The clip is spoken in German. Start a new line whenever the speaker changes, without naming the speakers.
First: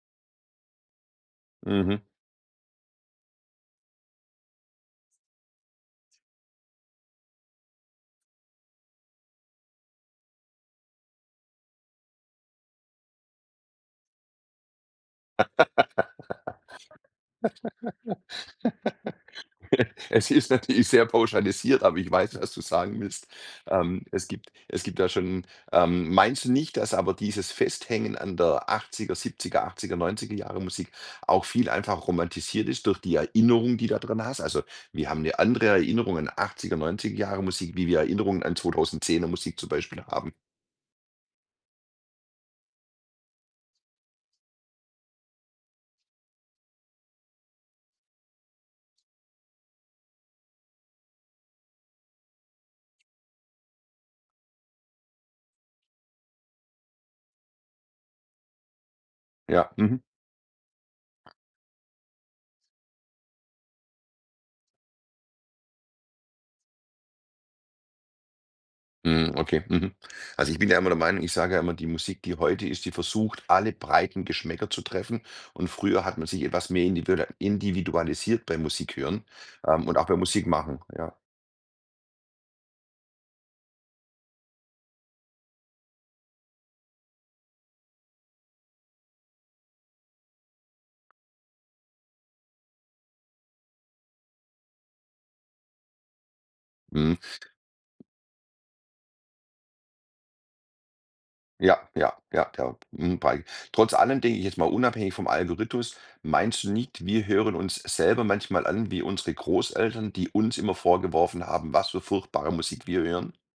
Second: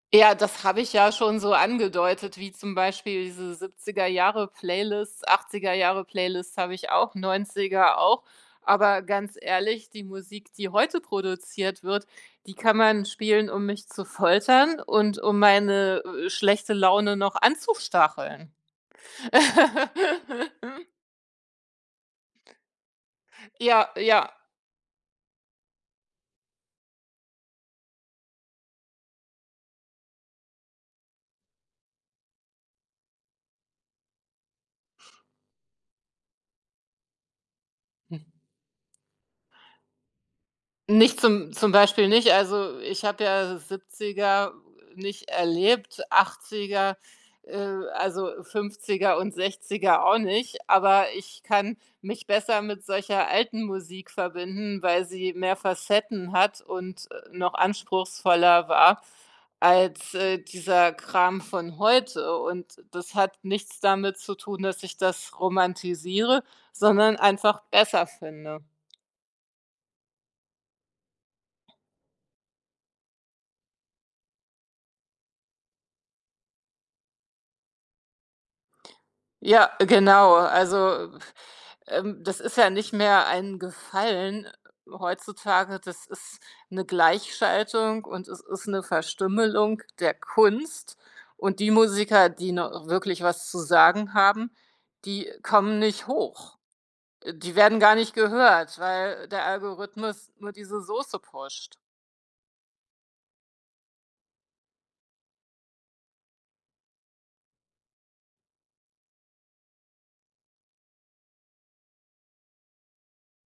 Ja, das habe ich ja schon so
Mhm.
angedeutet, wie zum Beispiel diese 70er Jahre Playlists, 80er Jahre Playlists habe ich auch, 90er auch. Aber ganz ehrlich, die Musik, die heute produziert wird, die kann man spielen, um mich zu foltern und um meine, äh, schlechte Laune noch anzustacheln.
Es ist natürlich sehr pauschalisiert, aber ich weiß, was du sagen willst.
Ja,
Ähm, es
ja.
gibt es gibt da schon, ähm meinst du nicht, dass aber dieses Festhängen an der 80er, 70er, 80er, 90er Jahre Musik auch viel einfach romantisiert ist durch die Erinnerung, die du da dran hast? Also, wir haben ’ne andere Erinnerung an 80er, 90er Jahre Musik, wie wir
Mm.
Erinnerungen an 2010er Musik zum Beispiel haben.
Nicht zum zum Beispiel nicht, also ich habe ja 70er nicht erlebt, 80er, äh, also 50er und 60er auch nicht, aber ich kann mich besser mit solcher alten Musik verbinden, weil sie mehr Facetten hat und, äh, noch anspruchsvoller war
Ja, mhm.
als, äh, dieser Kram von heute und das hat nichts damit zu tun, dass ich das romantisiere, sondern einfach besser finde.
Mm, okay, mhm. Also ich bin ja immer der Meinung ich sage ja immer, die Musik, die heute ist, die versucht alle breiten Geschmäcker zu treffen und früher hat man sich etwas mehr individa individualisiert bei Musikhören,
Ja,
ähm, und auch beim
genau,
Musik machen,
also,
ja.
ähm, das ist ja nicht mehr ein Gefallen heutzutage, das ist ’ne Gleichschaltung und es ist ’ne Verstümmelung der Kunst und die Musiker, die noch wirklich was zu sagen haben, die kommen nicht hoch.
Mhm.
Äh, die werden gar nicht gehört, weil der Algorithmus nur diese Soße pusht.
Ja, ja, ja, perb hm, bei trotz allem, denke ich, jetzt mal unabhängig vom Algorithmus, meinst du nicht, wir hören uns selber manchmal an wie unsere Großeltern, die uns immer vorgeworfen haben, was für furchtbare Musik wir hören?